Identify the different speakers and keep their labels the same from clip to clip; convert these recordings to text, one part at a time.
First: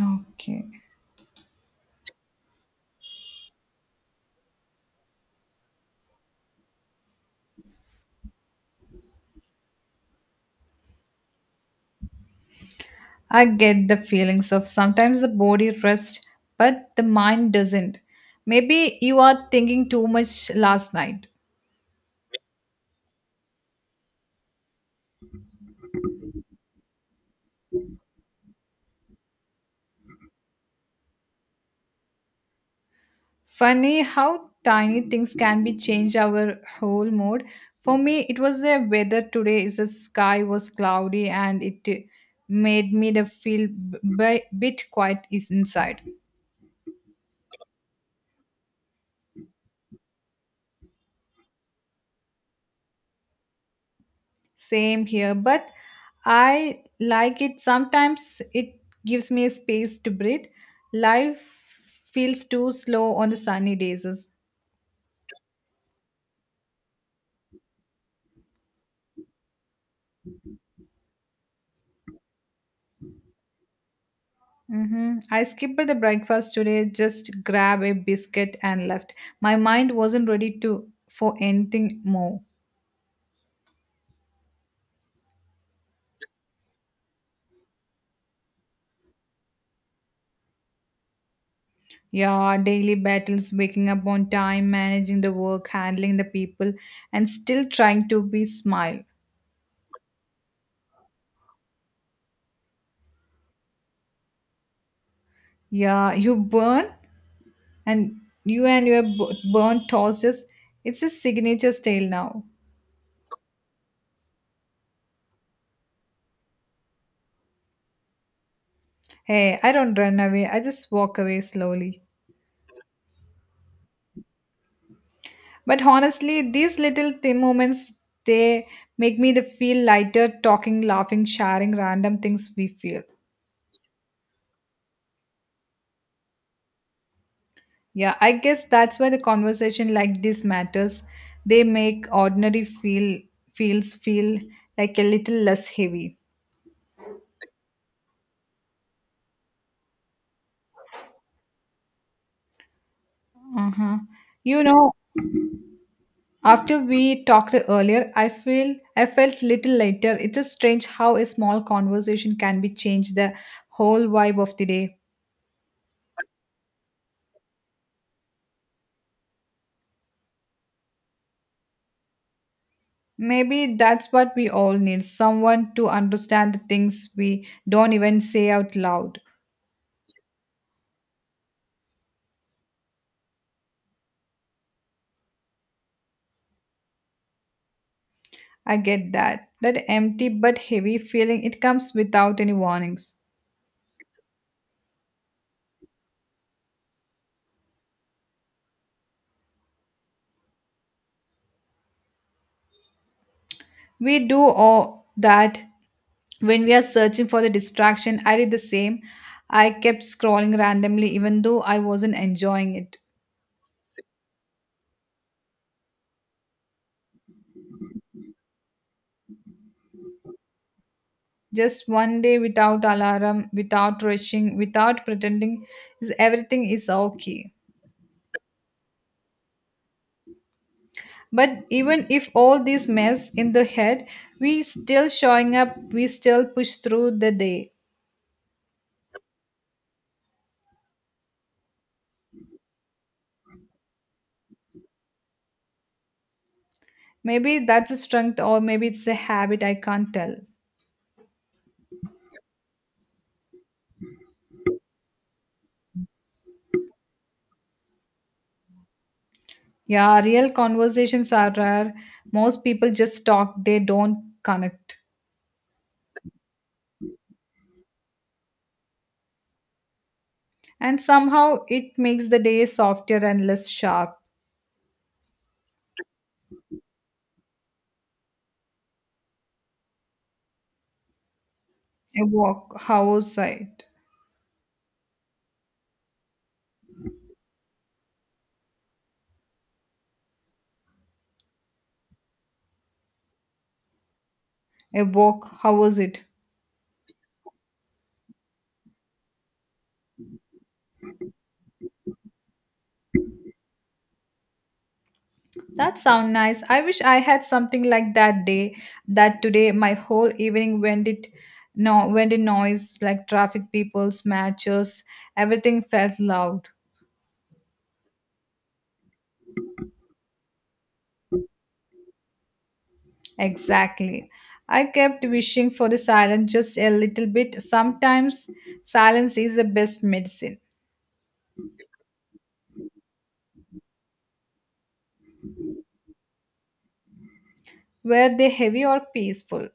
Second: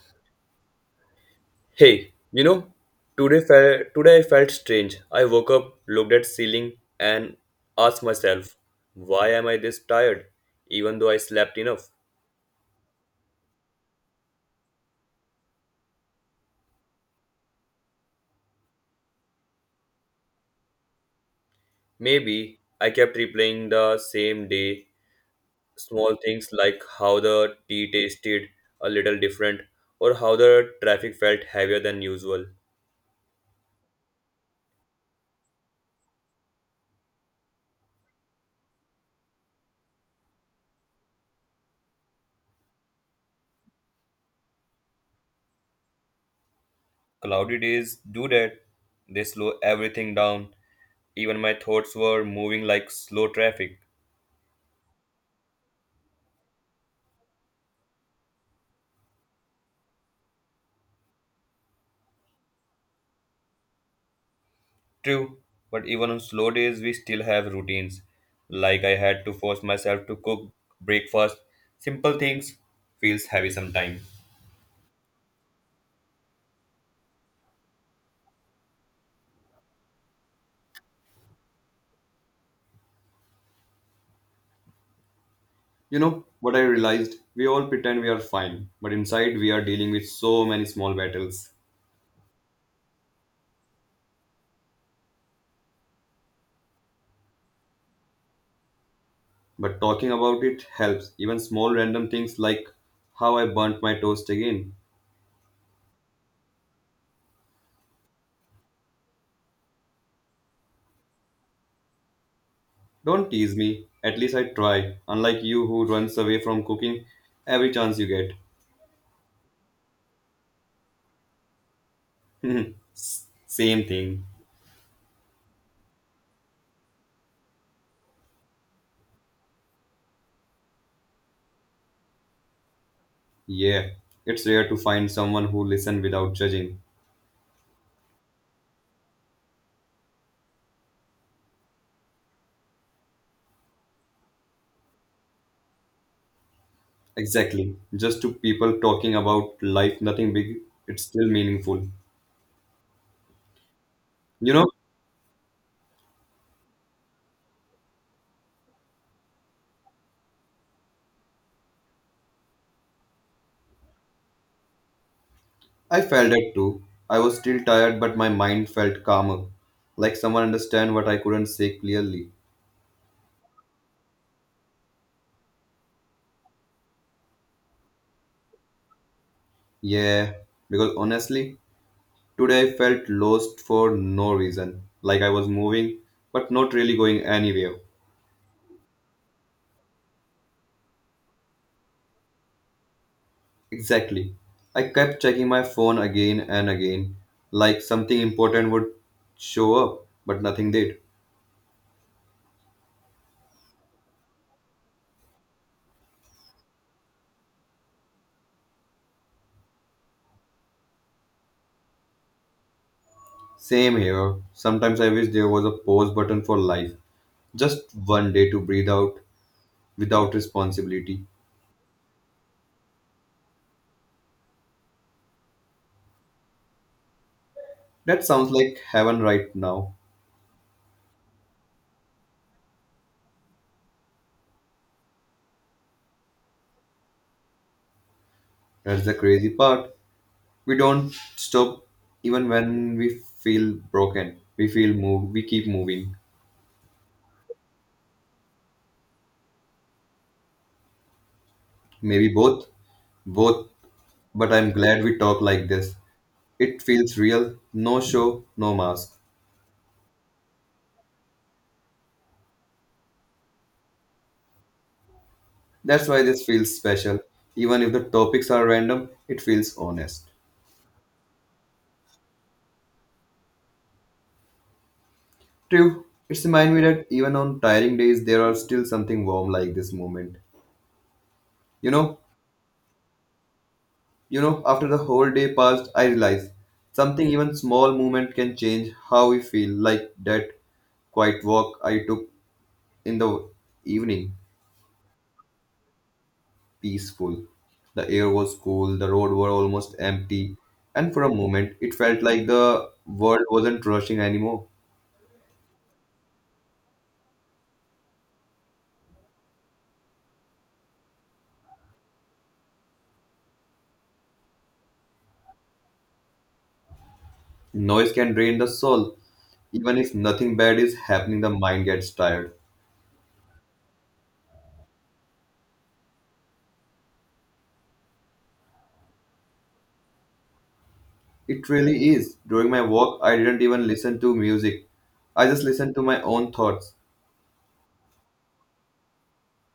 Speaker 1: Okay.
Speaker 2: Hey, you know, today I felt strange. I woke up, looked at ceiling, and asked myself, why am I this tired? Even though I slept enough.
Speaker 1: I get the feelings of sometimes the body rests, but the mind doesn't. Maybe you are thinking too much last night.
Speaker 2: Maybe I kept replaying the same day. Small things like how the tea tasted a little different, or how the traffic felt heavier than usual.
Speaker 1: Funny how tiny things can be change our whole mood. For me, it was the weather today. Is the sky was cloudy and it made me the feel bit quiet is inside.
Speaker 2: Cloudy days do that. They slow everything down. Even my thoughts were moving like slow traffic.
Speaker 1: Same here, but I like it. Sometimes it gives me a space to breathe. Life feels too slow on the sunny days.
Speaker 2: True, but even on slow days, we still have routines. Like I had to force myself to cook breakfast. Simple things feels heavy sometimes.
Speaker 1: Mm-hmm. I skipped the breakfast today, just grabbed a biscuit and left. My mind wasn't ready to for anything more.
Speaker 2: You know what I realized? We all pretend we are fine, but inside we are dealing with so many small battles.
Speaker 1: Yeah, daily battles, waking up on time, managing the work, handling the people, and still trying to be smile.
Speaker 2: But talking about it helps. Even small random things like how I burnt my toast again.
Speaker 1: Yeah, you burn and you and your burnt toast. Just it's a signature style now.
Speaker 2: Don't tease me. At least I try. Unlike you who runs away from cooking every chance you get.
Speaker 1: Hey, I don't run away, I just walk away slowly.
Speaker 2: S- Same thing.
Speaker 1: But honestly these little thin moments, they make me to feel lighter, talking, laughing, sharing random things we feel.
Speaker 2: Yeah, it's rare to find someone who listen without judging.
Speaker 1: Yeah, I guess that's why the conversation like this matters. They make ordinary feel feel like a little less heavy.
Speaker 2: Exactly. Just two people talking about life, nothing big, it's still meaningful.
Speaker 1: Uh-huh.
Speaker 2: You
Speaker 1: You
Speaker 2: know,
Speaker 1: know, after we talked earlier, I feel I felt little later. It's a strange how a small conversation can be changed the whole vibe of the day.
Speaker 2: I felt it too. I was still tired, but my mind felt calmer. Like someone understand what I couldn't say clearly.
Speaker 1: Maybe that's what we all need, someone to understand the things we don't even say out loud.
Speaker 2: Yeah, because honestly, today I felt lost for no reason. Like I was moving, but not really going anywhere.
Speaker 1: I get that. That empty but heavy feeling, it comes without any warnings.
Speaker 2: Exactly. I kept checking my phone again and again, like something important would show up, but nothing did.
Speaker 1: We do all that when we are searching for the distraction. I did the same. I kept scrolling randomly even though I wasn't enjoying it.
Speaker 2: Same here. Sometimes I wish there was a pause button for life, just one day to breathe out without responsibility.
Speaker 1: Just one day without alarm, without rushing, without pretending is everything is okay.
Speaker 2: That sounds like heaven right now.
Speaker 1: But even if all this mess in the head, we still showing up, we still push through the day.
Speaker 2: That's the crazy part. We don't stop even when we feel broken. We feel moved, we keep moving.
Speaker 1: Maybe that's a strength or maybe it's a habit, I can't tell.
Speaker 2: Maybe both, both, but I'm glad we talk like this. It feels real, no show, no mask.
Speaker 1: Yeah, real conversations are rare. Most people just talk, they don't connect.
Speaker 2: That's why this feels special. Even if the topics are random, it feels honest.
Speaker 1: And somehow it makes the day softer and less sharp.
Speaker 2: True, it's remind me that even on tiring days there are still something warm like this moment. You know,
Speaker 1: A walk, how was it?
Speaker 2: after the whole day passed, I realized something even small moment can change how we feel like that quiet walk I took in the evening.
Speaker 1: A walk, how was it?
Speaker 2: Peaceful. The air was cool, the road were almost empty, and for a moment it felt like the world wasn't rushing anymore.
Speaker 1: That sound nice. I wish I had something like that day. That today, my whole evening went it no went in noise, like traffic, people's matches. Everything felt loud.
Speaker 2: Noise can drain the soul. Even if nothing bad is happening, the mind gets tired.
Speaker 1: Exactly. I kept wishing for the silence just a little bit. Sometimes silence is the best medicine.
Speaker 2: It really is. During my walk, I didn't even listen to music. I just listened to my own thoughts.
Speaker 1: Were they heavy or peaceful?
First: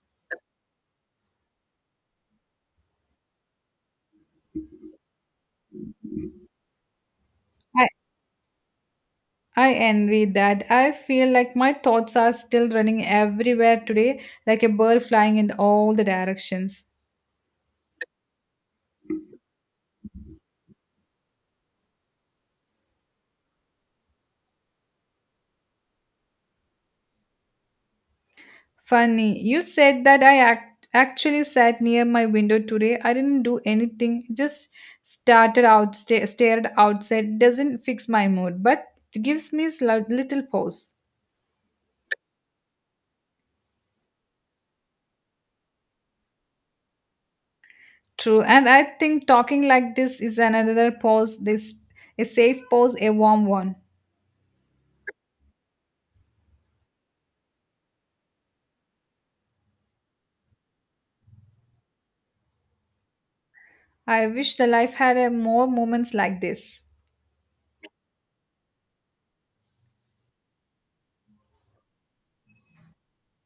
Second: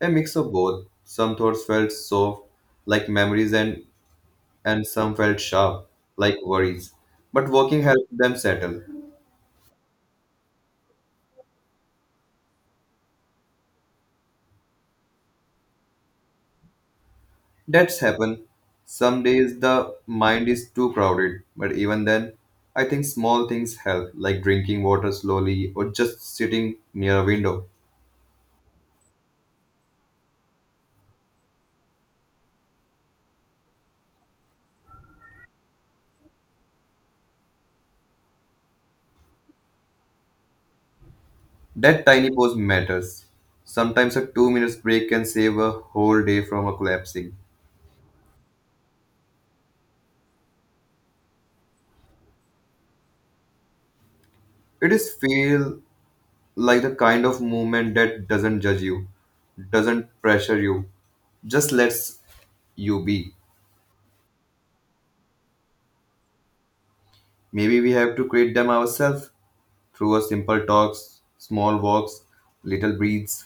Speaker 2: A mix of both. Some thoughts felt soft, like memories, and some felt sharp, like worries. But walking
Speaker 1: I
Speaker 2: helped them settle.
Speaker 1: I envy that. I feel like my thoughts are still running everywhere today, like a bird flying in all the directions.
Speaker 2: That's happen. Some days the mind is too crowded, but even then, I think small things help, like drinking water slowly or just sitting near a window.
Speaker 1: Funny, you said that I actually sat near my window today. I didn't do anything, just started out, stared outside. Doesn't fix my mood, but it gives me little pause.
Speaker 2: That tiny pause matters. Sometimes a 2 minutes break can save a whole day from a collapsing.
Speaker 1: True, and I think talking like this is another pause. This a safe pause, a warm one.
Speaker 2: It is feel like the kind of movement that doesn't judge you, doesn't pressure you, just lets you be.
Speaker 1: I wish the life had a more moments like this.
Speaker 2: Maybe we have to create them ourselves. Through a simple talks, small walks, little breathes.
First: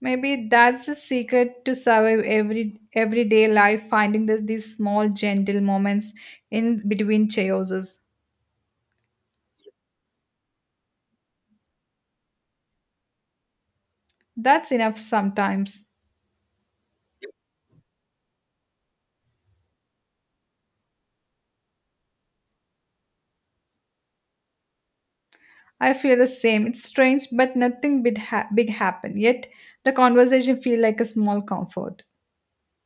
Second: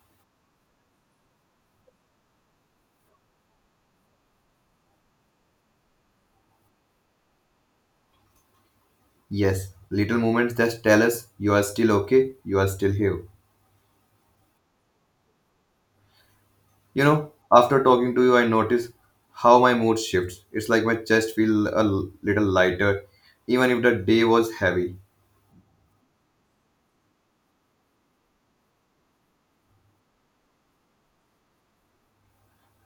Speaker 1: Maybe that's the secret to survive everyday life, finding the, these small gentle moments in between chaoses.
Speaker 2: Yes, little moments that tell us you are still okay, you are still here.
Speaker 1: That's enough sometimes.
Speaker 2: You know, after talking to you, I notice how my mood shifts. It's like my chest feels a little lighter, even if the day was heavy.
Speaker 1: I feel the same. It's strange, but nothing big, big happened. Yet the conversation feel like a small comfort.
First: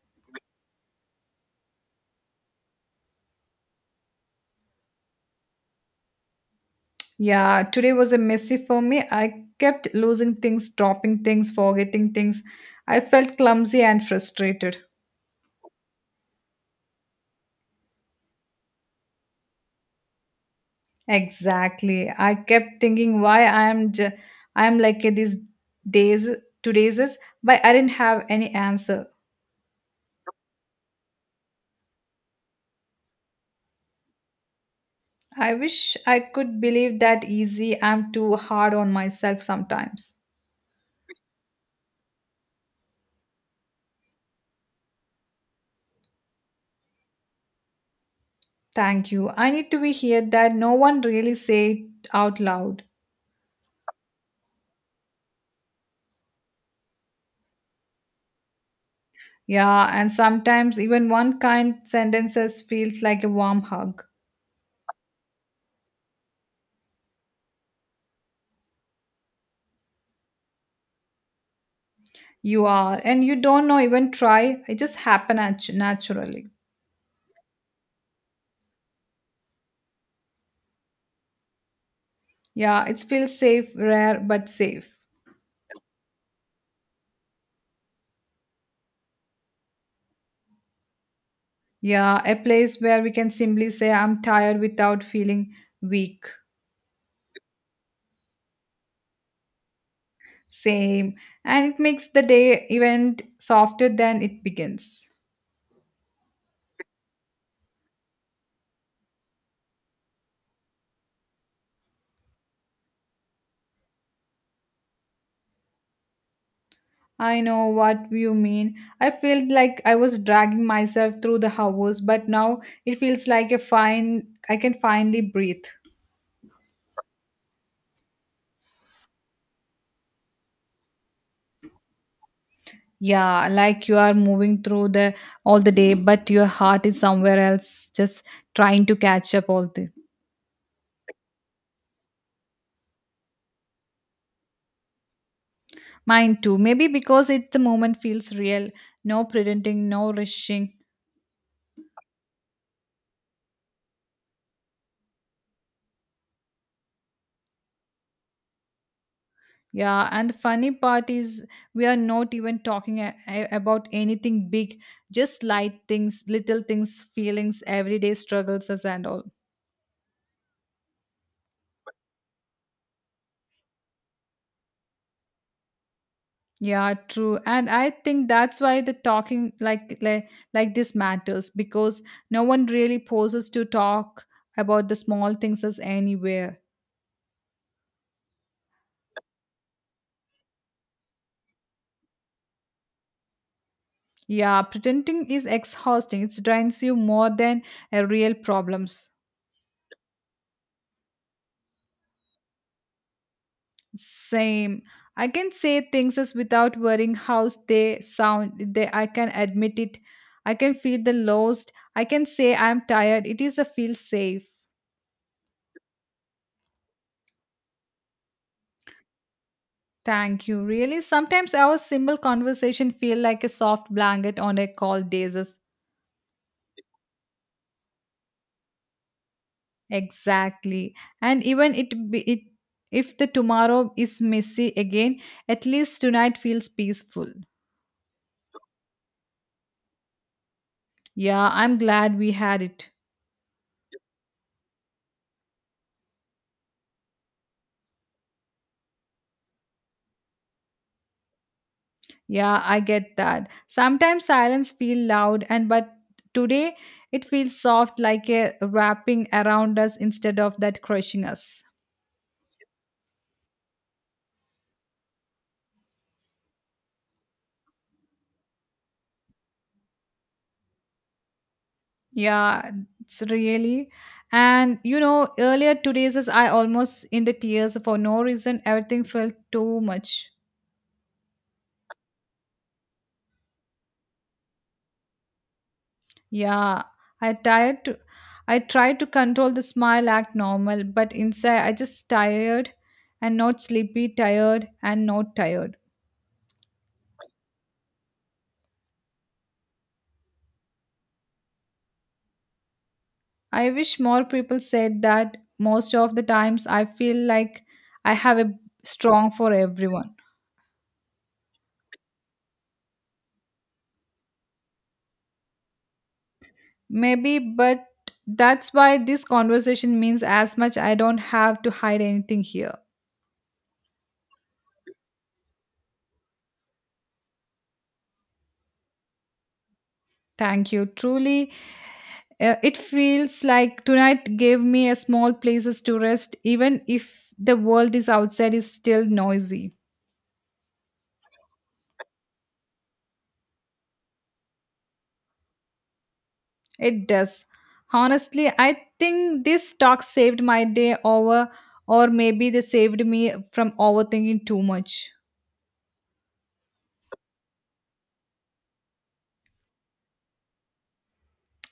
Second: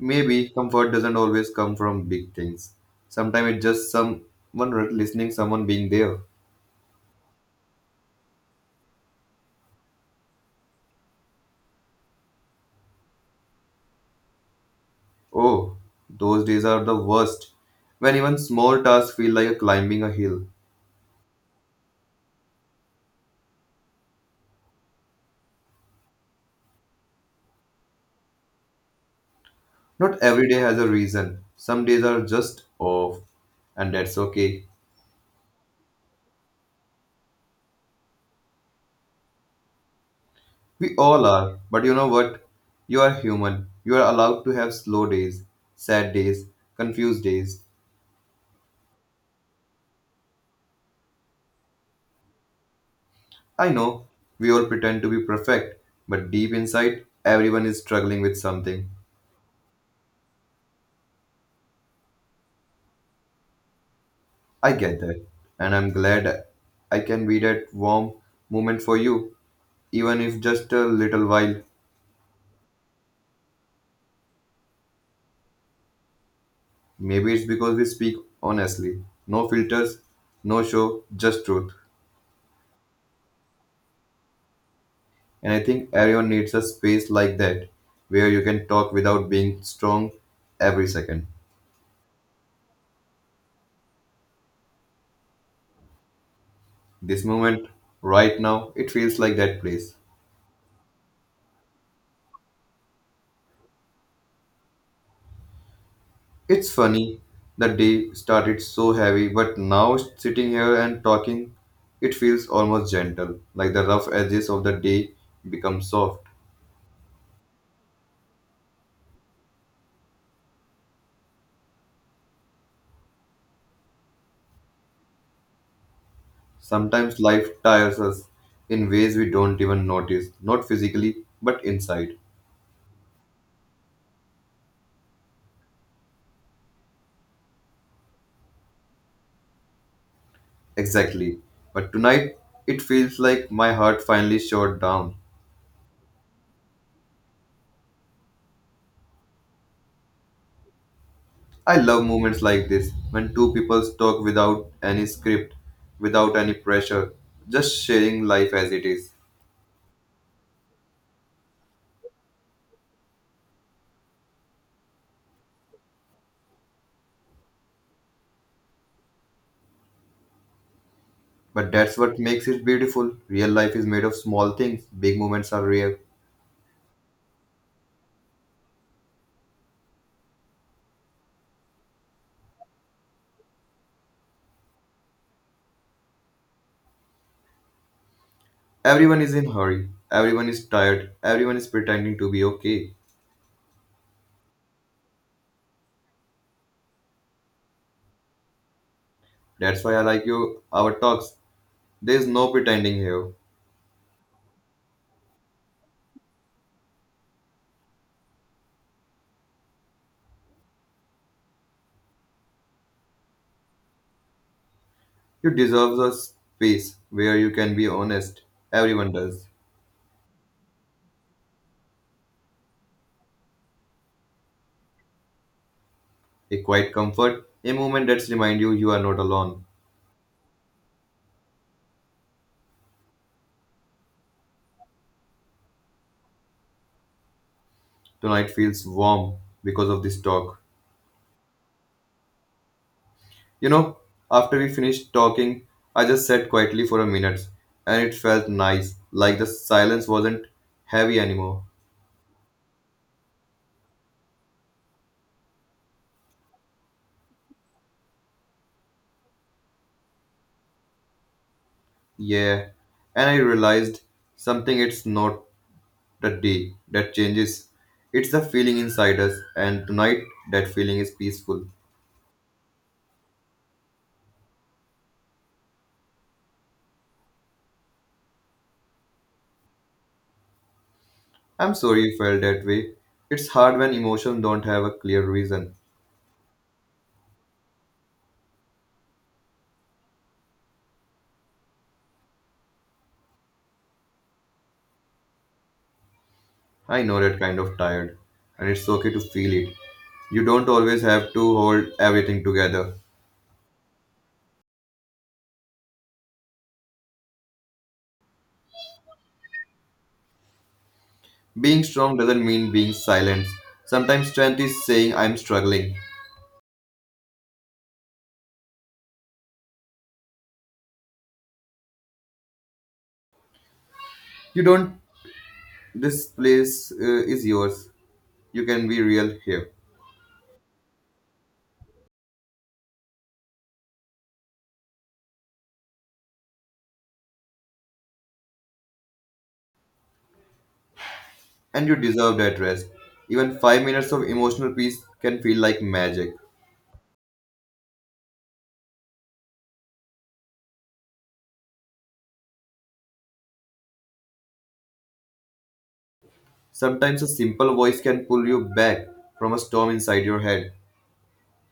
Speaker 2: Maybe comfort doesn't always come from big things. Sometimes it's just someone listening, someone being there.
Speaker 1: Yeah, today was a messy for me. I kept losing things, dropping things, forgetting things. I felt clumsy and frustrated.
Speaker 2: Oh, those days are the worst. When even small tasks feel like climbing a hill.
Speaker 1: Exactly. I kept thinking why I am like these days today's is, but I didn't have any answer.
Speaker 2: Not every day has a reason. Some days are just off, and that's okay.
Speaker 1: I wish I could believe that easy. I'm too hard on myself sometimes.
Speaker 2: We all are. But you know what? You are human. You are allowed to have slow days, sad days, confused days.
Speaker 1: Thank you. I need to be here that no one really say it out loud.
Speaker 2: I know we all pretend to be perfect, but deep inside, everyone is struggling with something.
Speaker 1: Yeah, and sometimes even one kind sentences feels like a warm hug.
Speaker 2: I get that. And I'm glad I can be that warm moment for you, even if just a little while.
Speaker 1: You are, and you don't know even try. It just happen naturally.
Speaker 2: Maybe it's because we speak honestly. No filters, no show, just truth.
Speaker 1: Yeah, it feels safe, rare but safe.
Speaker 2: And I think everyone needs a space like that where you can talk without being strong every second.
Speaker 1: Yeah, a place where we can simply say I'm tired without feeling weak.
Speaker 2: This moment, right now, it feels like that place.
Speaker 1: Same, and it makes the day event softer than it begins.
Speaker 2: It's funny, the day started so heavy, but now sitting here and talking, it feels almost gentle, like the rough edges of the day become soft.
Speaker 1: I know what you mean. I felt like I was dragging myself through the hours, but now it feels like a fine I can finally breathe.
Speaker 2: Sometimes life tires us in ways we don't even notice, not physically, but inside.
Speaker 1: Yeah, like you are moving through the all the day, but your heart is somewhere else, just trying to catch up all the
Speaker 2: Exactly. But tonight, it feels like my heart finally shut down.
Speaker 1: mine too. Maybe because it the moment feels real, no pretending, no rushing.
Speaker 2: I love moments like this when two people talk without any script, without any pressure, just sharing life as it is.
Speaker 1: Yeah, and the funny part is we are not even talking about anything big, just light things, little things, feelings, everyday struggles as and all.
Speaker 2: But that's what makes it beautiful. Real life is made of small things, big moments are rare.
Speaker 1: Yeah, true. And I think that's why the talking like this matters because no one really pauses to talk about the small things as anywhere.
Speaker 2: Everyone is in hurry, everyone is tired, everyone is pretending to be okay.
Speaker 1: Yeah, pretending is exhausting. It drains you more than real problems.
Speaker 2: That's why I like you our talks. There's no pretending here.
Speaker 1: Same. I can say things as without worrying how they sound. They, I can admit it. I can feel the lost. I can say I'm tired. It is a feel safe.
Speaker 2: You deserve a space where you can be honest. Everyone does.
Speaker 1: Thank you. Really, sometimes our simple conversation feel like a soft blanket on a cold days. Is-
Speaker 2: A quiet comfort, a moment that's remind you you are not alone.
Speaker 1: exactly. And even it, if the tomorrow is messy again, at least tonight feels peaceful.
Speaker 2: Tonight feels warm because of this talk.
Speaker 1: Yeah, I'm glad we had it.
Speaker 2: You know, after we finished talking, I just sat quietly for a minute and it felt nice, like the silence wasn't heavy anymore.
Speaker 1: Yeah, I get that. Sometimes silence feel loud and but today it feels soft like a wrapping around us instead of that crushing us.
Speaker 2: Yeah, and I realized something it's not the day that changes, it's the feeling inside us, and tonight that feeling is peaceful.
Speaker 1: Yeah, it's really, and you know earlier today's is I almost in the tears for no reason, everything felt too much.
Speaker 2: I'm sorry you felt that way. It's hard when emotions don't have a clear reason.
Speaker 1: Yeah, I tired to I tried to control the smile, act normal, but inside I just tired and not sleepy tired and not tired.
Speaker 2: I know that kind of tired, and it's okay to feel it. You don't always have to hold everything together.
Speaker 1: I wish more people said that most of the times I feel like I have a strong for everyone.
Speaker 2: Being strong doesn't mean being silent. Sometimes strength is saying, I'm struggling.
Speaker 1: Maybe, but that's why this conversation means as much. I don't have to hide anything here.
Speaker 2: You don't, this place is yours. You can be real here.
Speaker 1: Thank you. Truly, it feels like tonight gave me a small places to rest, even if the world is outside is still noisy.
Speaker 2: And you deserve that rest. Even 5 minutes of emotional peace can feel like magic.
Speaker 1: It does. Honestly, I think this talk saved my day over, or maybe they saved me from overthinking too much.
Speaker 2: Sometimes a simple voice can pull you back from a storm inside your head.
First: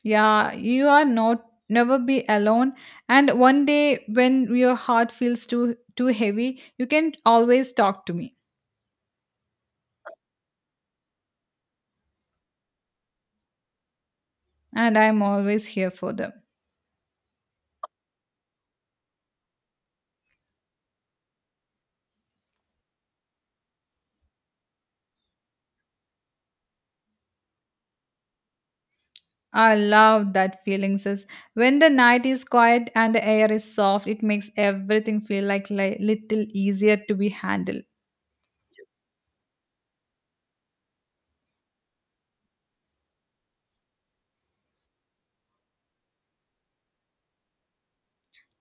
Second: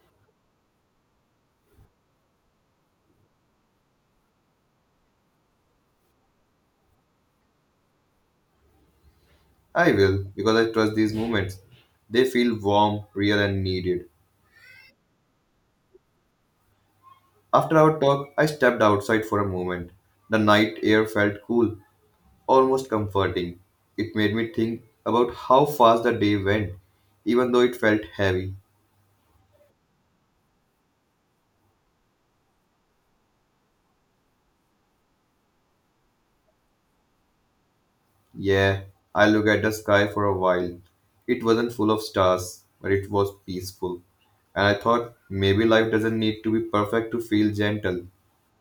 Speaker 1: Yeah, you are not never be alone. And one day when your heart feels too heavy, you can always talk to me.
Speaker 2: I will, because I trust these moments. They feel warm, real, and needed.
Speaker 1: And I'm always here for them.
Speaker 2: After our talk, I stepped outside for a moment. The night air felt cool, almost comforting. It made me think about how fast the day went, even though it felt heavy.
Speaker 1: I love that feeling, sis. When the night is quiet and the air is soft, it makes everything feel like little easier to be handled.
Speaker 2: Yeah, I looked at the sky for a while. It wasn't full of stars, but it was peaceful. And I thought maybe life doesn't need to be perfect to feel gentle.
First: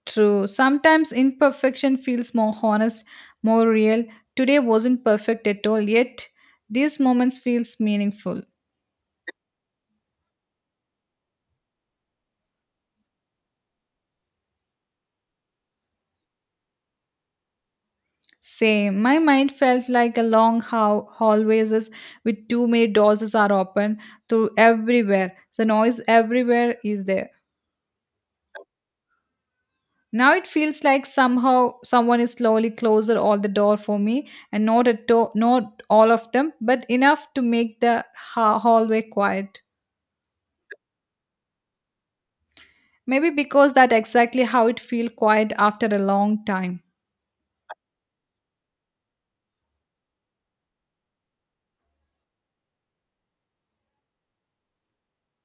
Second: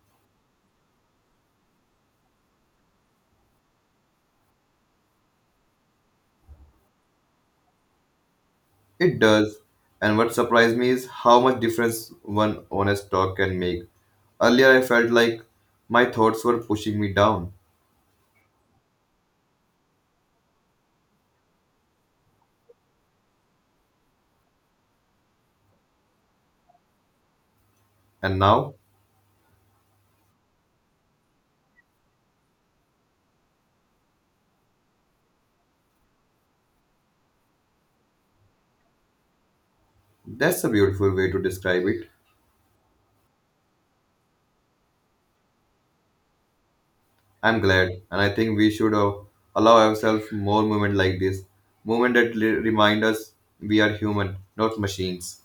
Speaker 1: True. Sometimes imperfection feels more honest, more real. Today wasn't perfect at all, yet these moments feels meaningful.
Speaker 2: It does. And what surprised me is how much difference one honest talk can make. Earlier, I felt like my thoughts were pushing me down.
Speaker 1: Same. My mind felt like a long how hallways is with too many doors is are open through everywhere. The noise everywhere is there.
Speaker 2: And now,
Speaker 1: Now it feels like somehow someone is slowly closer all the door for me, and not at all, not all of them, but enough to make the hallway quiet.
Speaker 2: that's a beautiful way to describe it.
Speaker 1: Maybe because that exactly how it feel quiet after a long time.
Speaker 2: I'm glad, and I think we should allow ourselves more moments like this, moments that remind us we are human, not machines.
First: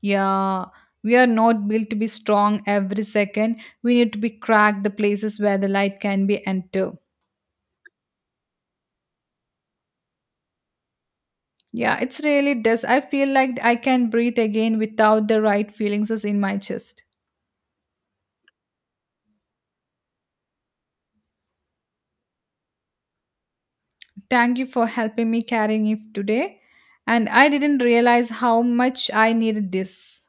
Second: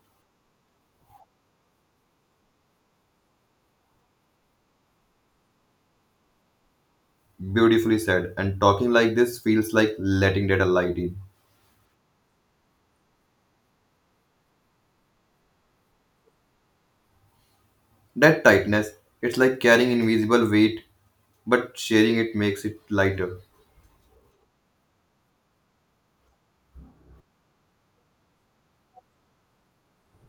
Speaker 1: Yeah, we are not built to be strong every second. We need to be cracked the places where the light can be enter.
Speaker 2: Beautifully said. And talking like this feels like letting that light in.
Speaker 1: Yeah, it's really does. I feel like I can breathe again without the right feelings is in my chest.
Speaker 2: That tightness, it's like carrying invisible weight, but sharing it makes it lighter.
Speaker 1: Thank you for helping me carrying it today. And I didn't realize how much I needed this.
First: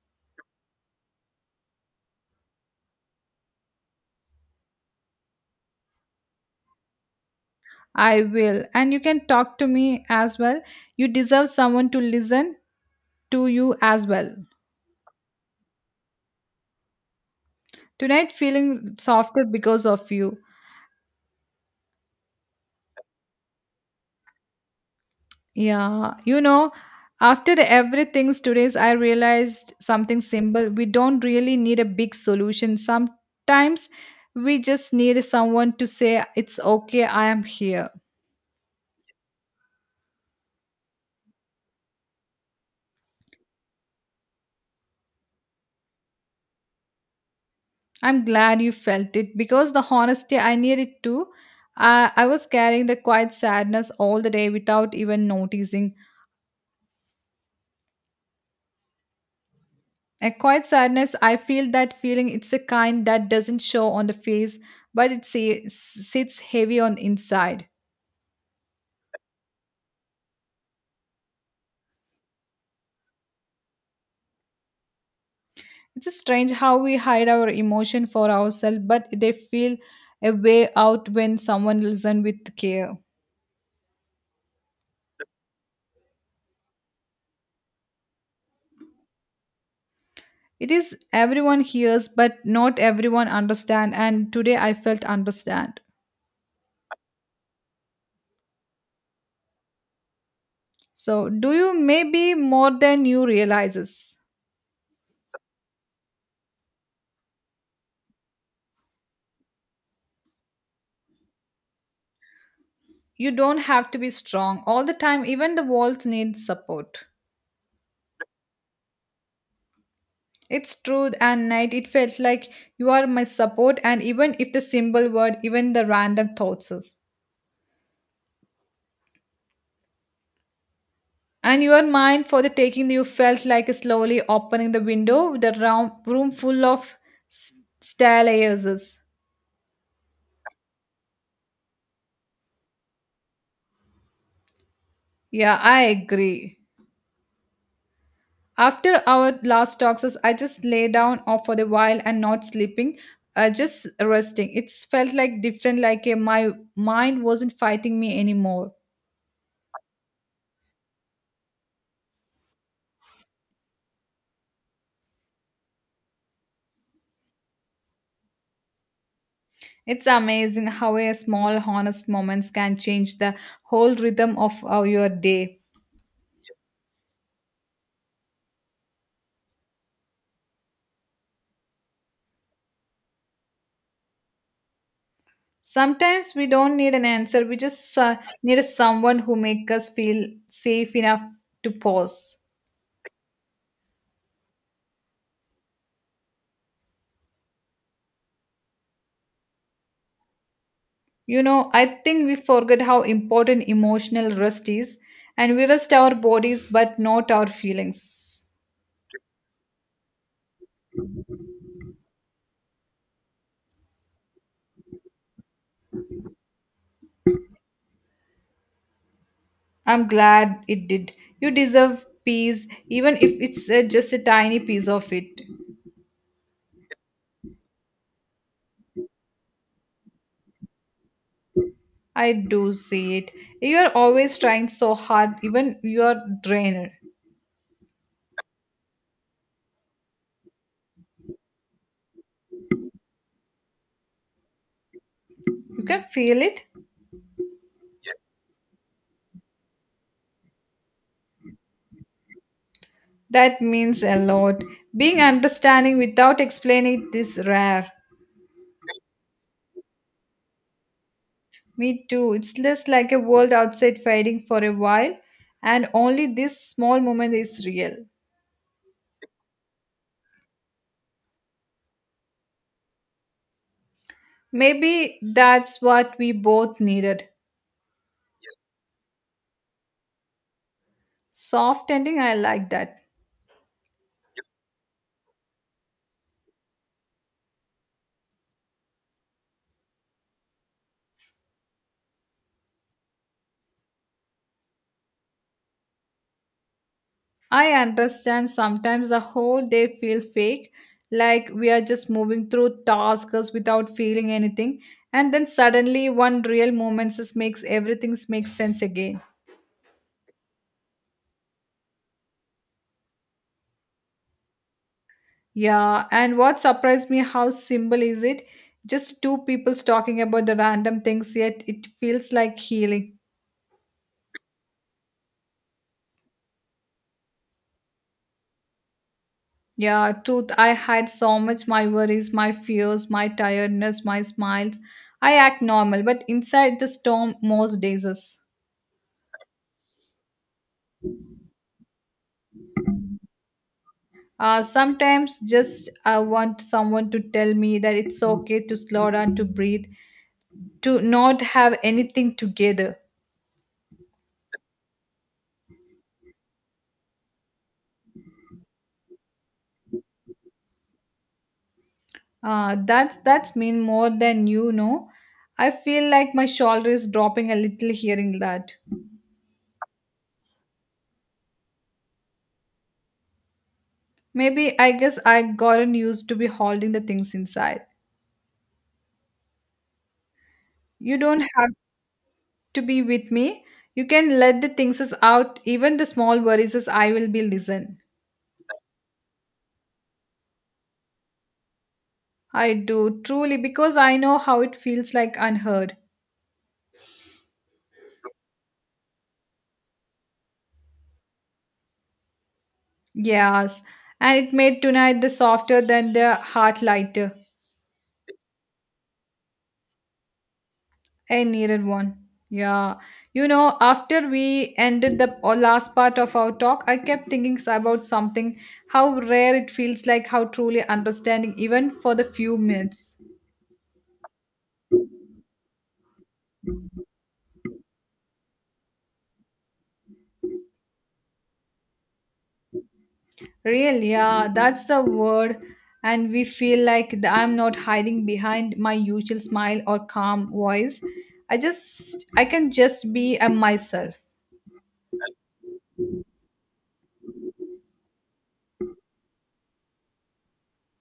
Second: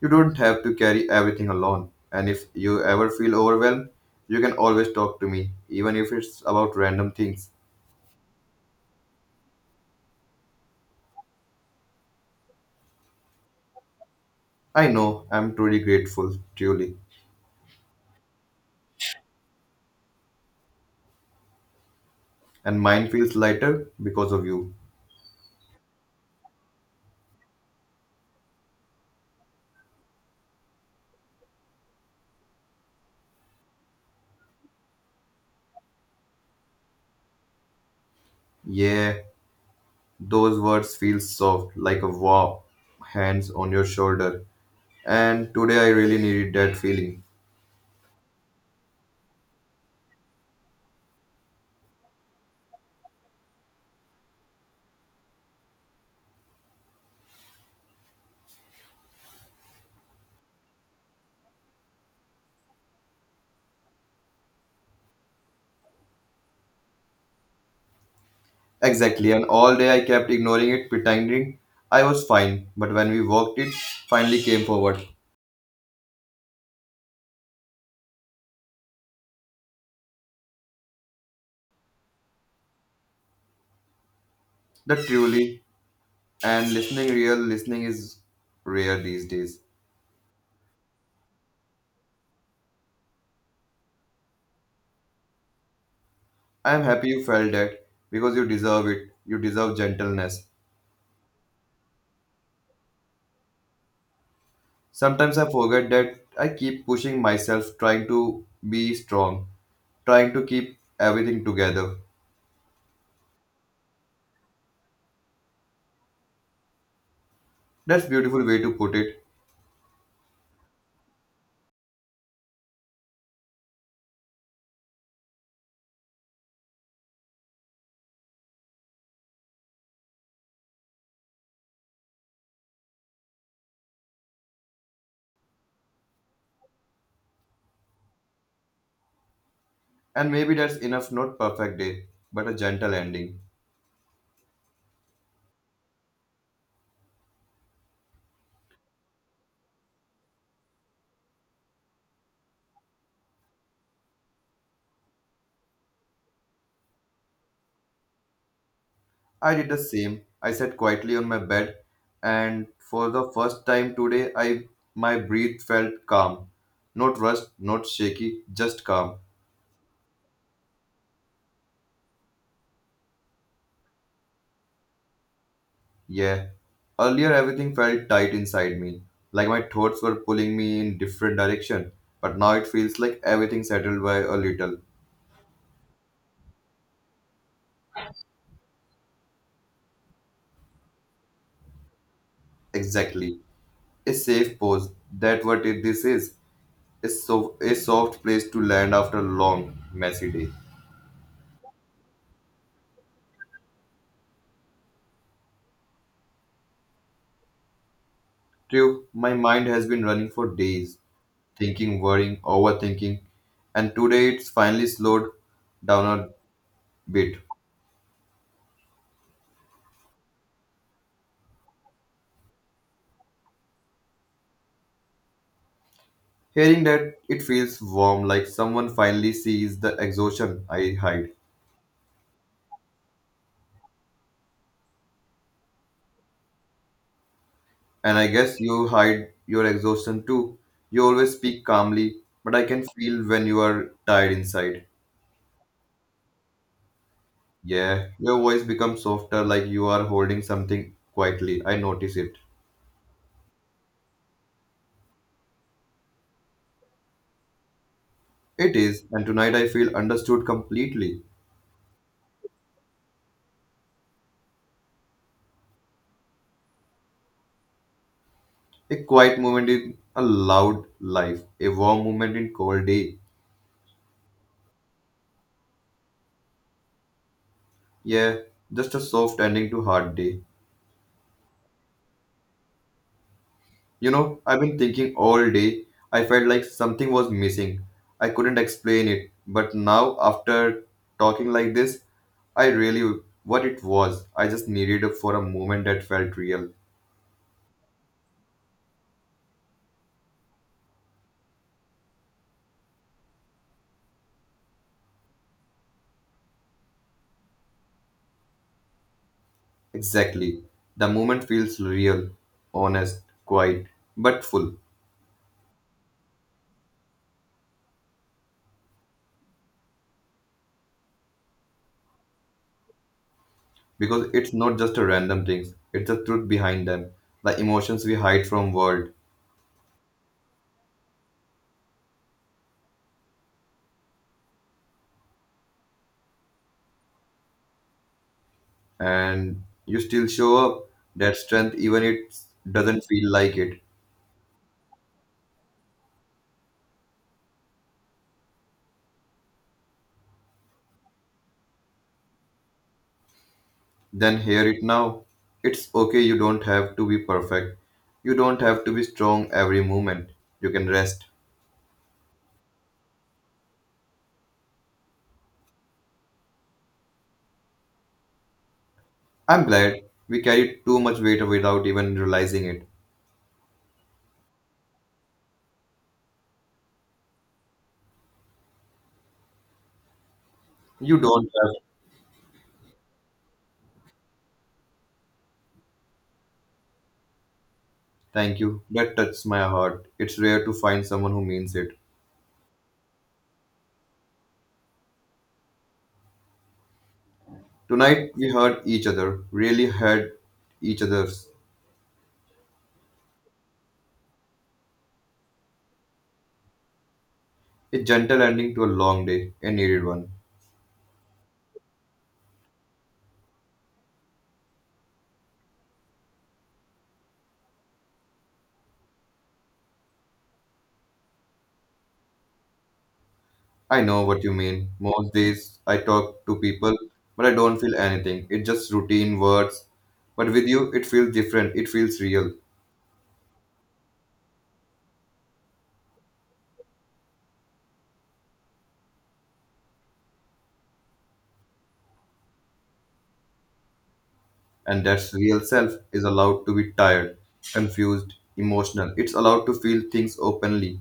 Speaker 2: You don't have to carry everything alone. And if you ever feel overwhelmed, you can always talk to me, even if it's about random things.
Speaker 1: I will. And you can talk to me as well. You deserve someone to listen to you as well.
Speaker 2: I know, I'm truly grateful, truly.
Speaker 1: Tonight feeling softer because of you.
Speaker 2: And mine feels lighter because of you.
Speaker 1: Yeah, you know, after everything today's, I realized something simple. We don't really need a big solution. Sometimes we just need someone to say, it's okay, I am here.
Speaker 2: Yeah, those words feel soft, like a warm hands on your shoulder. And today I really needed that feeling.
Speaker 1: I'm glad you felt it because the honesty I needed too. I was carrying the quiet sadness all the day without even noticing. A quiet sadness, I feel that feeling it's a kind that doesn't show on the face, but it sits heavy on inside.
Speaker 2: Exactly, and all day I kept ignoring it, pretending I was fine. But when we walked, it finally came forward.
Speaker 1: It's strange how we hide our emotion for ourselves, but they feel a way out when someone listens with care.
Speaker 2: The truly and listening, real listening is rare these days.
Speaker 1: It is everyone hears, but not everyone understand. And today I felt understand.
Speaker 2: I am happy you felt that because you deserve it. You deserve gentleness.
Speaker 1: So do you maybe more than you realizes?
Speaker 2: Sometimes I forget that I keep pushing myself, trying to be strong, trying to keep everything together.
Speaker 1: You don't have to be strong all the time. Even the walls need support.
Speaker 2: That's beautiful way to put it.
Speaker 1: It's true, and night it felt like you are my support, and even if the simple word, even the random thoughts. Is- and your mind for the taking, you felt like slowly opening the window with a round room full of starlayers. Is.
Speaker 2: And maybe that's enough, not perfect day, but a gentle ending.
Speaker 1: Yeah, I agree. After our last talks, is, I just lay down off for the while and not sleeping, just resting. It's felt like different, like my mind wasn't fighting me anymore.
Speaker 2: I did the same. I sat quietly on my bed, and for the first time today, I my breath felt calm, not rushed, not shaky, just calm.
Speaker 1: It's amazing how a small honest moments can change the whole rhythm of your day.
Speaker 2: Yeah. Earlier, everything felt tight inside me, like my thoughts were pulling me in different direction. But now it feels like everything settled by a little.
Speaker 1: Sometimes we don't need an answer, we just need someone who make us feel safe enough to pause.
Speaker 2: Exactly. A safe pose. That what it, this is. A soft place to land after a long, messy day.
Speaker 1: You know, I think we forget how important emotional rest is and we rest our bodies but not our feelings.
Speaker 2: True, my mind has been running for days, thinking, worrying, overthinking, and today it's finally slowed down a bit.
Speaker 1: I'm glad it did. You deserve peace even if it's just a tiny piece of it.
Speaker 2: Hearing that, it feels warm, like someone finally sees the exhaustion I hide.
Speaker 1: I do see it. You're always trying so hard, even you're drained.
Speaker 2: And I guess you hide your exhaustion too. You always speak calmly, but I can feel when you are tired inside.
Speaker 1: You can feel it.
Speaker 2: Yeah, your voice becomes softer like you are holding something quietly. I notice it.
Speaker 1: That means a lot. Being understanding without explaining it is rare.
Speaker 2: It is, and tonight I feel understood completely.
Speaker 1: Me too. It's just like a world outside fading for a while, and only this small moment is real.
Speaker 2: A quiet moment in a loud life, a warm moment in cold day.
Speaker 1: Maybe that's what we both needed.
Speaker 2: Yeah, just a soft ending to hard day.
Speaker 1: Soft ending, I like that.
Speaker 2: You know, I've been thinking all day. I felt like something was missing. I couldn't explain it, but now after talking like this, I really what it was. I just needed it for a moment that felt real.
Speaker 1: I understand sometimes the whole day feel fake, like we are just moving through tasks without feeling anything, and then suddenly one real moment just makes everything makes sense again.
Speaker 2: Exactly. The moment feels real, honest, quiet, but full
Speaker 1: Yeah, and what surprised me how simple is it? Just two people's talking about the random things, yet it feels like healing.
Speaker 2: because it's not just a random things. It's the truth behind them, the emotions we hide from world
Speaker 1: Yeah, truth, I hide so much my worries, my fears, my tiredness, my smiles. I act normal, but inside the storm most days is.
Speaker 2: and you still show up that strength even it doesn't feel like it.
Speaker 1: Sometimes just I want someone to tell me that it's okay to slow down, to breathe, to not have anything together.
Speaker 2: Then hear it now. It's okay, you don't have to be perfect. You don't have to be strong every moment. You can rest.
Speaker 1: That's mean more than you know. I feel like my shoulder is dropping a little hearing that.
Speaker 2: I'm glad we carried too much weight without even realizing it.
Speaker 1: Maybe I guess I gotten used to be holding the things inside. You
Speaker 2: You
Speaker 1: don't
Speaker 2: don't
Speaker 1: have
Speaker 2: have.
Speaker 1: to be with me. You can let the things is out, even the small worries is I will be listen.
Speaker 2: Thank you. That touched my heart. It's rare to find someone who means it.
Speaker 1: I do truly because I know how it feels like unheard.
Speaker 2: Tonight we heard each other, really heard each other's.
Speaker 1: Yes, and it made tonight the softer than the heart lighter.
Speaker 2: A gentle ending to a long day, a needed one.
Speaker 1: A needed one. Yeah. You know, after we ended the last part of our talk, I kept thinking about something how rare it feels like, how truly understanding, even for the few minutes.
Speaker 2: I know what you mean. Most days I talk to people, but I don't feel anything. It's just routine words. But with you, it feels different. It feels real.
Speaker 1: Real, yeah, that's the word. And we feel like I'm not hiding behind my usual smile or calm voice. I can just be a myself.
Speaker 2: And that's real self is allowed to be tired, confused, emotional. It's allowed to feel things openly.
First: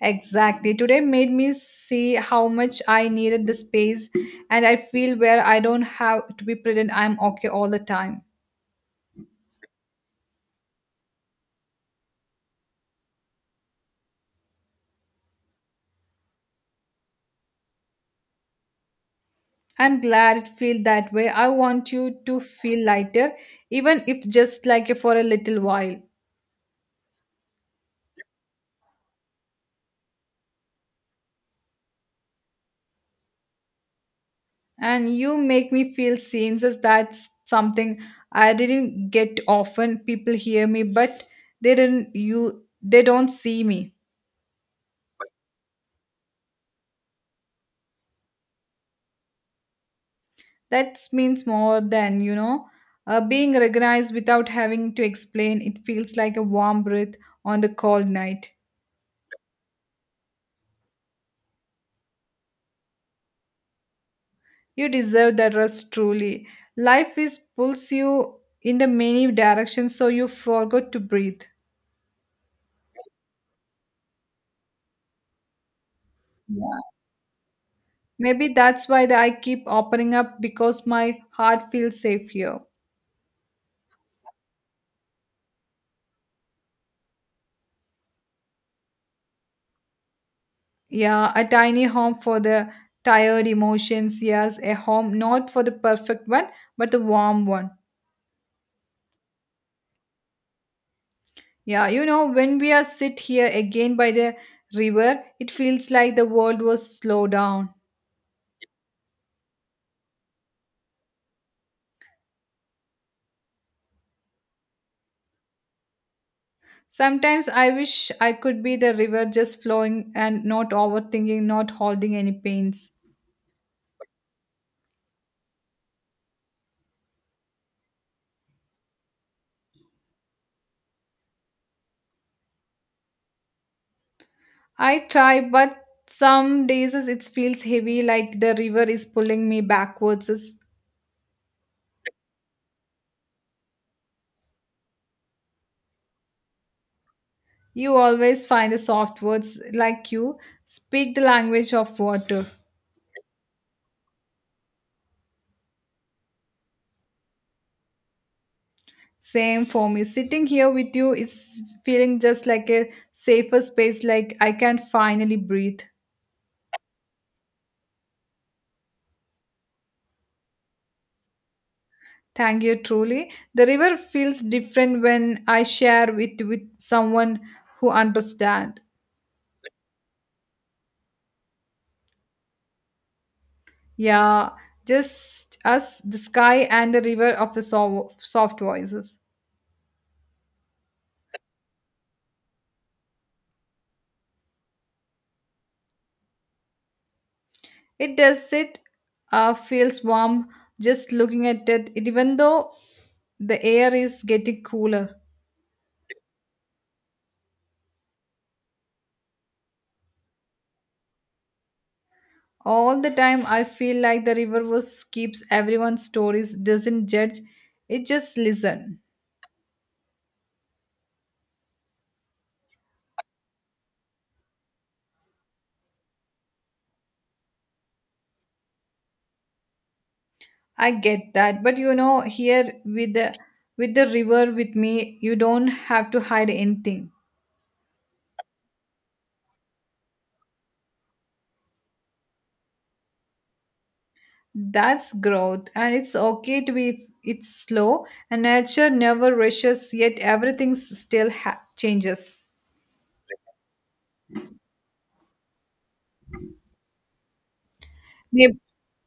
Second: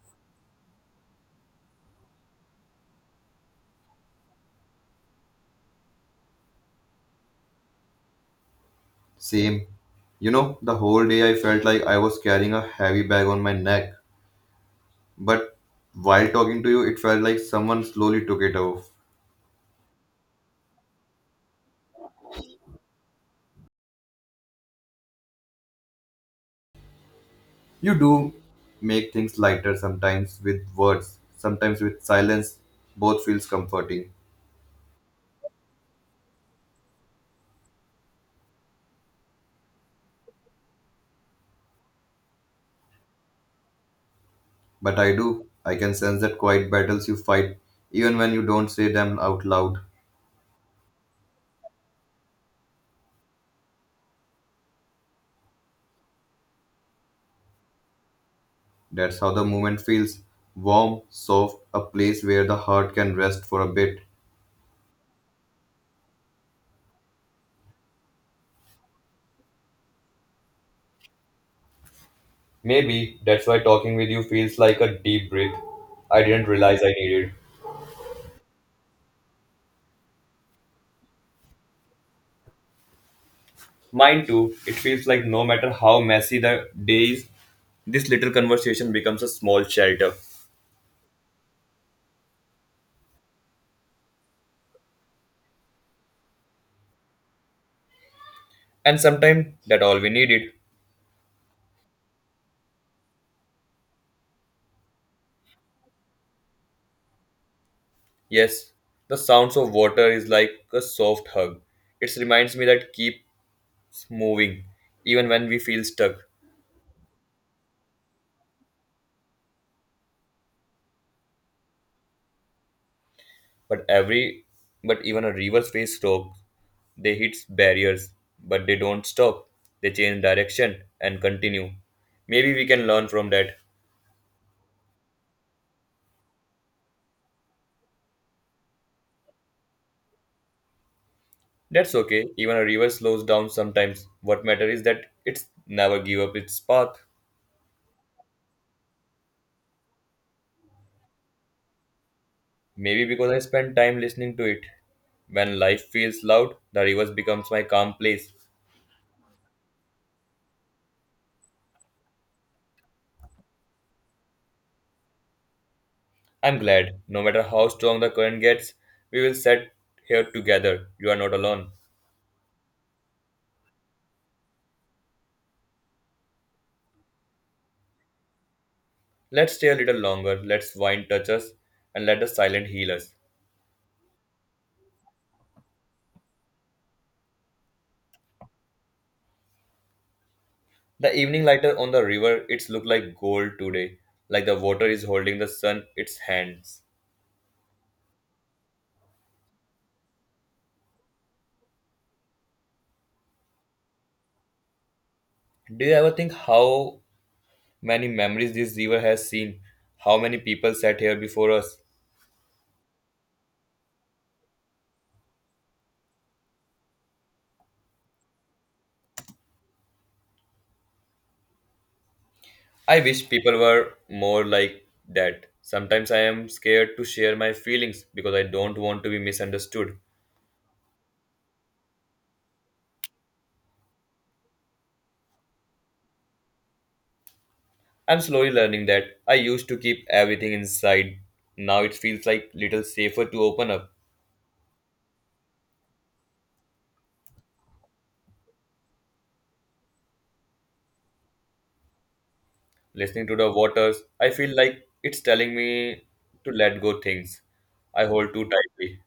Speaker 1: Exactly. Today made me see how much I needed the space, and I feel where I don't have to be pretend I'm okay all the time.
Speaker 2: Same. You know, the whole day I felt like I was carrying a heavy bag on my neck. But while talking to you, it felt like someone slowly took it off.
Speaker 1: I'm glad it feel that way. I want you to feel lighter, even if just like for a little while.
Speaker 2: You do make things lighter sometimes with words, sometimes with silence. Both feels comforting.
Speaker 1: And you make me feel seen, as that's something I didn't get often. People hear me, but they didn't. You they don't see me.
Speaker 2: But I do. I can sense that quiet battles you fight, even when you don't say them out loud.
Speaker 1: That means more than, you know, being recognized without having to explain. It feels like a warm breath on the cold night.
Speaker 2: That's how the moment feels warm, soft, a place where the heart can rest for a bit.
Speaker 1: You deserve that rest truly. Life is pulls you in the many directions, so you forgot to breathe.
Speaker 2: Maybe that's why talking with you feels like a deep breath. I didn't
Speaker 1: Yeah.
Speaker 2: realize I needed.
Speaker 1: Maybe that's why the, I keep opening up because my heart feels safe here.
Speaker 2: Mine too. It feels like no matter how messy the day is, this little conversation becomes a small shelter.
Speaker 1: Yeah, a tiny home for the tired emotions. Yes, a home not for the perfect one, but the warm one.
Speaker 2: And sometimes that all we needed.
Speaker 1: Yeah, you know, when we are sit here again by the river, it feels like the world was slowed down.
Speaker 2: Yes, the sounds of water is like a soft hug. It reminds me that keeps moving, even when we feel stuck.
Speaker 1: Sometimes I wish I could be the river just flowing and not overthinking, not holding any pains.
Speaker 2: But every, but even a river's face stroke, they hit barriers, but they don't stop. They change direction and continue. Maybe we can learn from that.
Speaker 1: I try, but some days as it feels heavy like the river is pulling me backwards. As
Speaker 2: That's okay. Even a river slows down sometimes. What matter is that it's never give up its path.
Speaker 1: you always find the soft words like you speak the language of water.
Speaker 2: Maybe because I spend time listening to it. When life feels loud, the rivers becomes my calm place.
Speaker 1: Same for me. Sitting here with you is feeling just like a safer space, like I can finally breathe.
Speaker 2: I'm glad, no matter how strong the current gets, we will sit here together. You are not alone.
Speaker 1: Thank you truly. The river feels different when I share it with someone who understand.
Speaker 2: Let's stay a little longer, let's wine touch us, and let the silent heal us.
Speaker 1: Yeah, just us, the sky and the river of the soft voices.
Speaker 2: The evening light on the river, it's look like gold today, like the water is holding the sun its hands.
Speaker 1: It does it feels warm just looking at it, even though the air is getting cooler.
Speaker 2: Do you ever think how many memories this river has seen? How many people sat here before us?
Speaker 1: All the time, I feel like the river was keeps everyone's stories, doesn't judge, it just listen.
Speaker 2: I wish people were more like that. Sometimes I am scared to share my feelings because I don't want to be misunderstood.
Speaker 1: I get that, but you know, here with the river with me, you don't have to hide anything.
Speaker 2: I'm slowly learning that I used to keep everything inside. Now it feels like little safer to open up.
Speaker 1: That's growth, and it's okay to be it's slow. And nature never rushes, yet everything still changes.
Speaker 2: Listening to the waters, I feel like it's telling me to let go things I hold too
Speaker 1: Maybe,
Speaker 2: tightly.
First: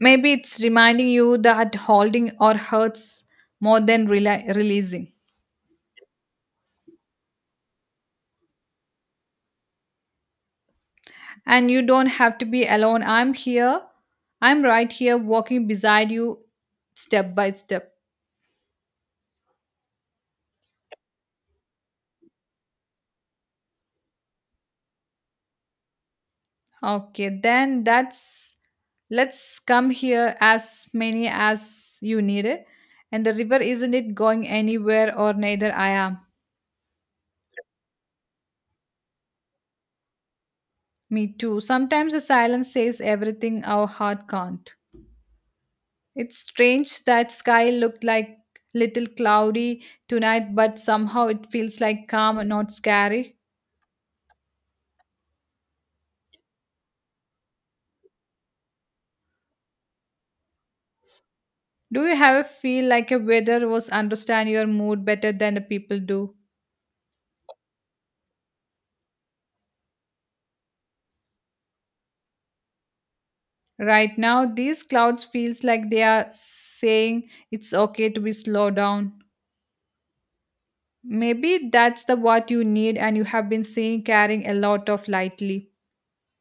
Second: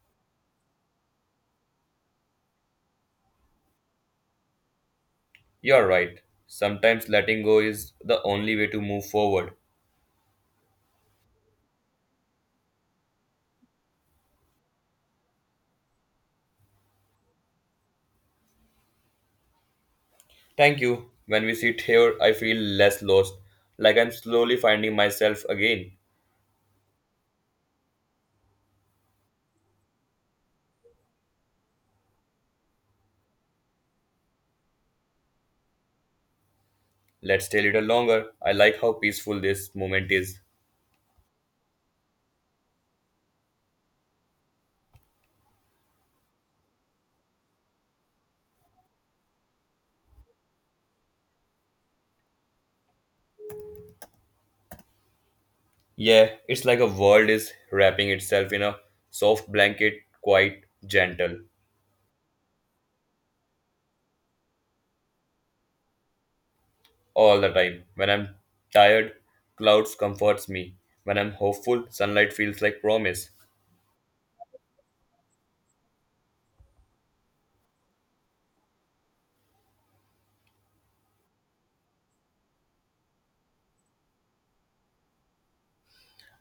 Speaker 1: maybe, it's reminding you that holding or hurts more than releasing.
Speaker 2: You're right. Sometimes letting go is the only way to move forward.
Speaker 1: And you don't have to be alone. I'm here. I'm right here walking beside you step by step.
Speaker 2: Thank you. When we sit here, I feel less lost, like I'm slowly finding myself again.
Speaker 1: Okay, then that's let's come here as many as you need it. And the river isn't it going anywhere or neither I am.
Speaker 2: Let's stay a little longer. I like how peaceful this moment is.
Speaker 1: Me too. Sometimes the silence says everything our heart can't. It's strange that sky looked like little cloudy tonight, but somehow it feels like calm and not scary.
Speaker 2: Yeah, it's like a world is wrapping itself in a soft blanket, quite gentle,
Speaker 1: Do you ever feel like a weather was understand your mood better than the people do?
Speaker 2: all the time. When I'm tired, clouds comforts me. When I'm hopeful, sunlight feels like promise.
Speaker 1: Right now, these clouds feels like they are saying it's okay to be slow down. Maybe that's the what you need and you have been seeing carrying a lot of lightly.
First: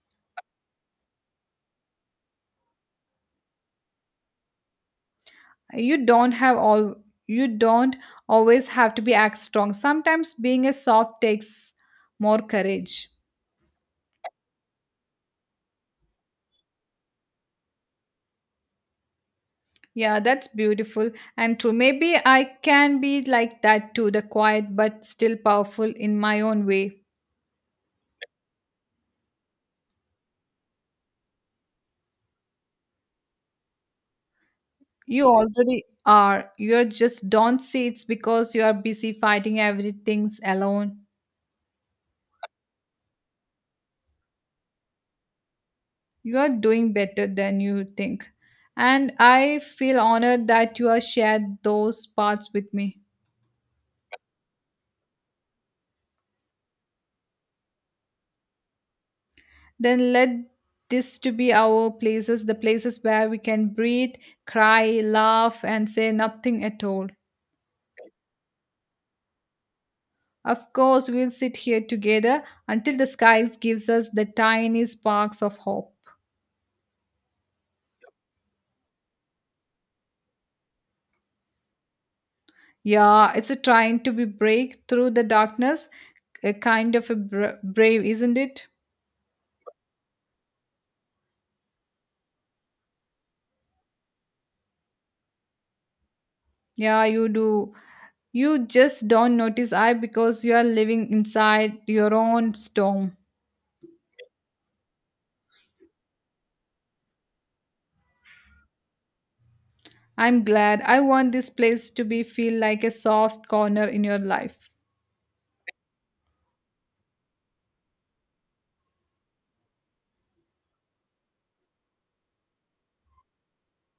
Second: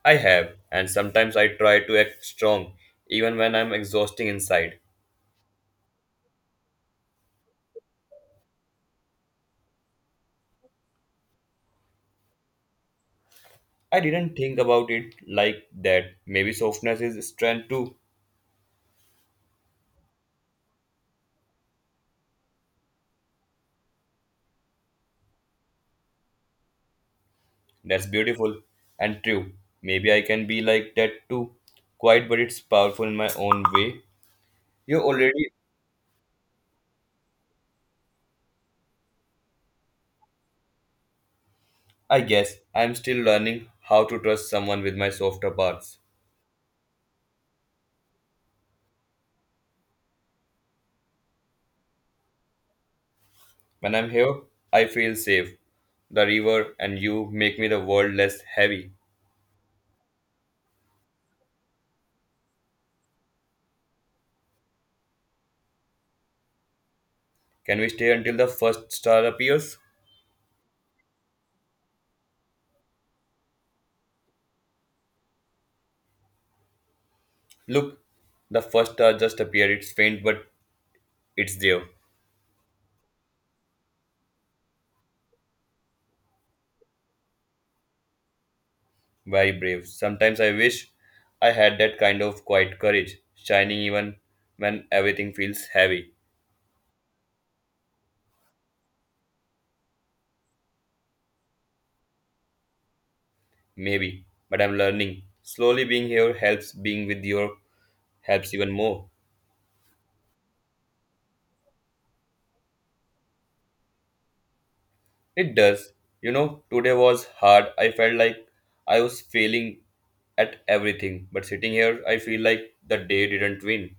Speaker 2: I have, and sometimes I try to act strong, even when I'm exhausting inside.
Speaker 1: You don't have all you don't always have to be act strong. Sometimes being a soft takes more courage.
Speaker 2: I didn't think about it like that. Maybe softness is strength too.
Speaker 1: Yeah, that's beautiful and true. Maybe I can be like that too, the quiet but still powerful in my own way.
Speaker 2: That's beautiful and true. Maybe I can be like that too. Quiet, but it's powerful in my own way. You
Speaker 1: You
Speaker 2: already,
Speaker 1: already are. You just don't see it's because you are busy fighting everything's alone.
Speaker 2: I guess, I'm still learning how to trust someone with my softer parts.
Speaker 1: You are doing better than you think. And I feel honored that you have shared those parts with me.
Speaker 2: When I'm here, I feel safe. The river and you make me the world less heavy.
Speaker 1: Then let this to be our places, the places where we can breathe, cry, laugh, and say nothing at all.
Speaker 2: Can we stay until the first star appears?
Speaker 1: Of course, we'll sit here together until the skies gives us the tiny sparks of hope.
Speaker 2: Look, the first star just appeared. It's faint, but it's there.
Speaker 1: Yeah, it's a trying to be break through the darkness, a kind of a brave, isn't it?
Speaker 2: Very brave. Sometimes I wish I had that kind of quiet courage, shining even when everything feels heavy.
Speaker 1: Yeah, you do. You just don't notice I because you are living inside your own storm.
Speaker 2: Maybe, but I'm learning. Slowly being here helps being with your helps even more.
Speaker 1: I'm glad. I want this place to be feel like a soft corner in your life.
Speaker 2: It does. You know, today was hard. I felt like I was failing at everything, but sitting here, I feel like the day didn't win.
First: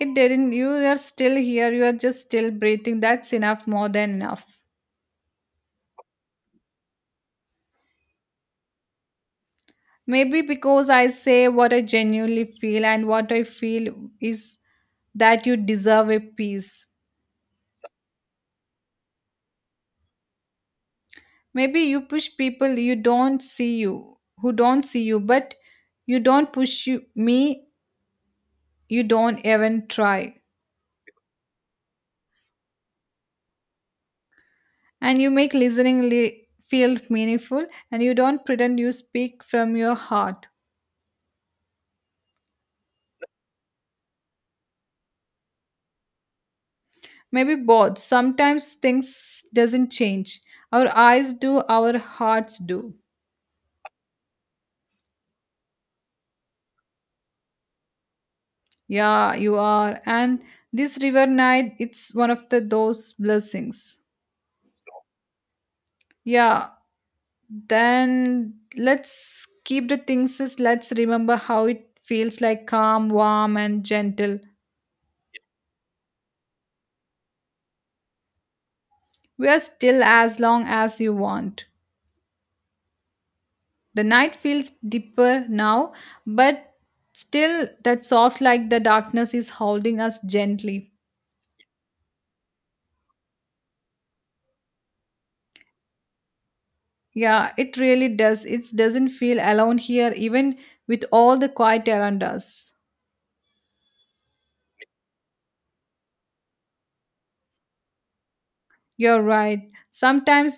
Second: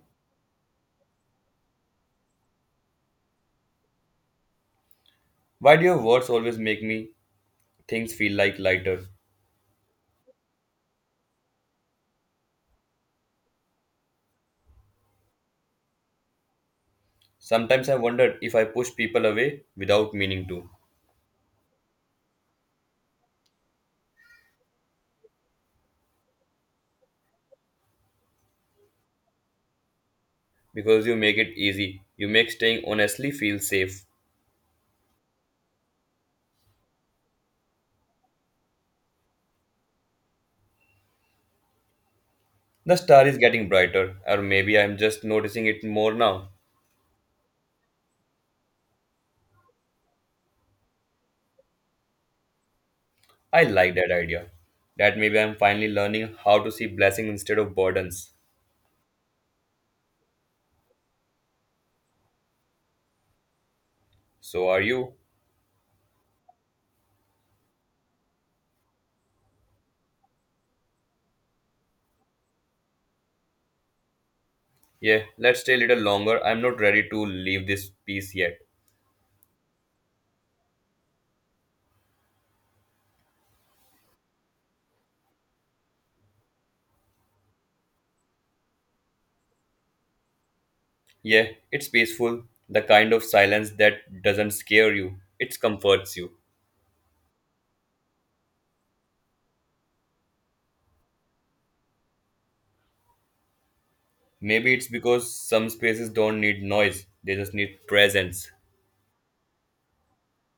Speaker 1: It didn't. You are still here. You are just still breathing. That's enough, more than enough.
Speaker 2: Why do your words always make me things feel like lighter?
Speaker 1: Maybe because I say what I genuinely feel, and what I feel is that you deserve a peace.
Speaker 2: Sometimes I wonder if I push people away without meaning to.
Speaker 1: Maybe you push people you don't see you, who don't see you, but you don't push you, me, you don't even try.
Speaker 2: Because you make it easy. You make staying honestly feel safe.
Speaker 1: And you make listening feel meaningful, and you don't pretend you speak from your heart.
Speaker 2: The star is getting brighter, or maybe I'm just noticing it more now.
Speaker 1: Maybe both. Sometimes things doesn't change. Our eyes do, our hearts do.
Speaker 2: I like that idea. That maybe I'm finally learning how to see blessings instead of burdens.
Speaker 1: Yeah, you are. And this river night, it's one of the those blessings.
Speaker 2: So are you?
Speaker 1: Yeah. Then let's keep the things as let's remember how it feels like calm, warm, and gentle.
Speaker 2: Yeah, let's stay a little longer. I'm not ready to leave this piece yet.
Speaker 1: We are still as long as you want. The night feels deeper now, but still that soft like the darkness is holding us gently.
Speaker 2: Yeah, it's peaceful. The kind of silence that doesn't scare you, it comforts you.
Speaker 1: Yeah, it really does. It doesn't feel alone here, even with all the quiet around us.
Speaker 2: Maybe it's because some spaces don't need noise, they just need presence.
Speaker 1: You're right. Sometimes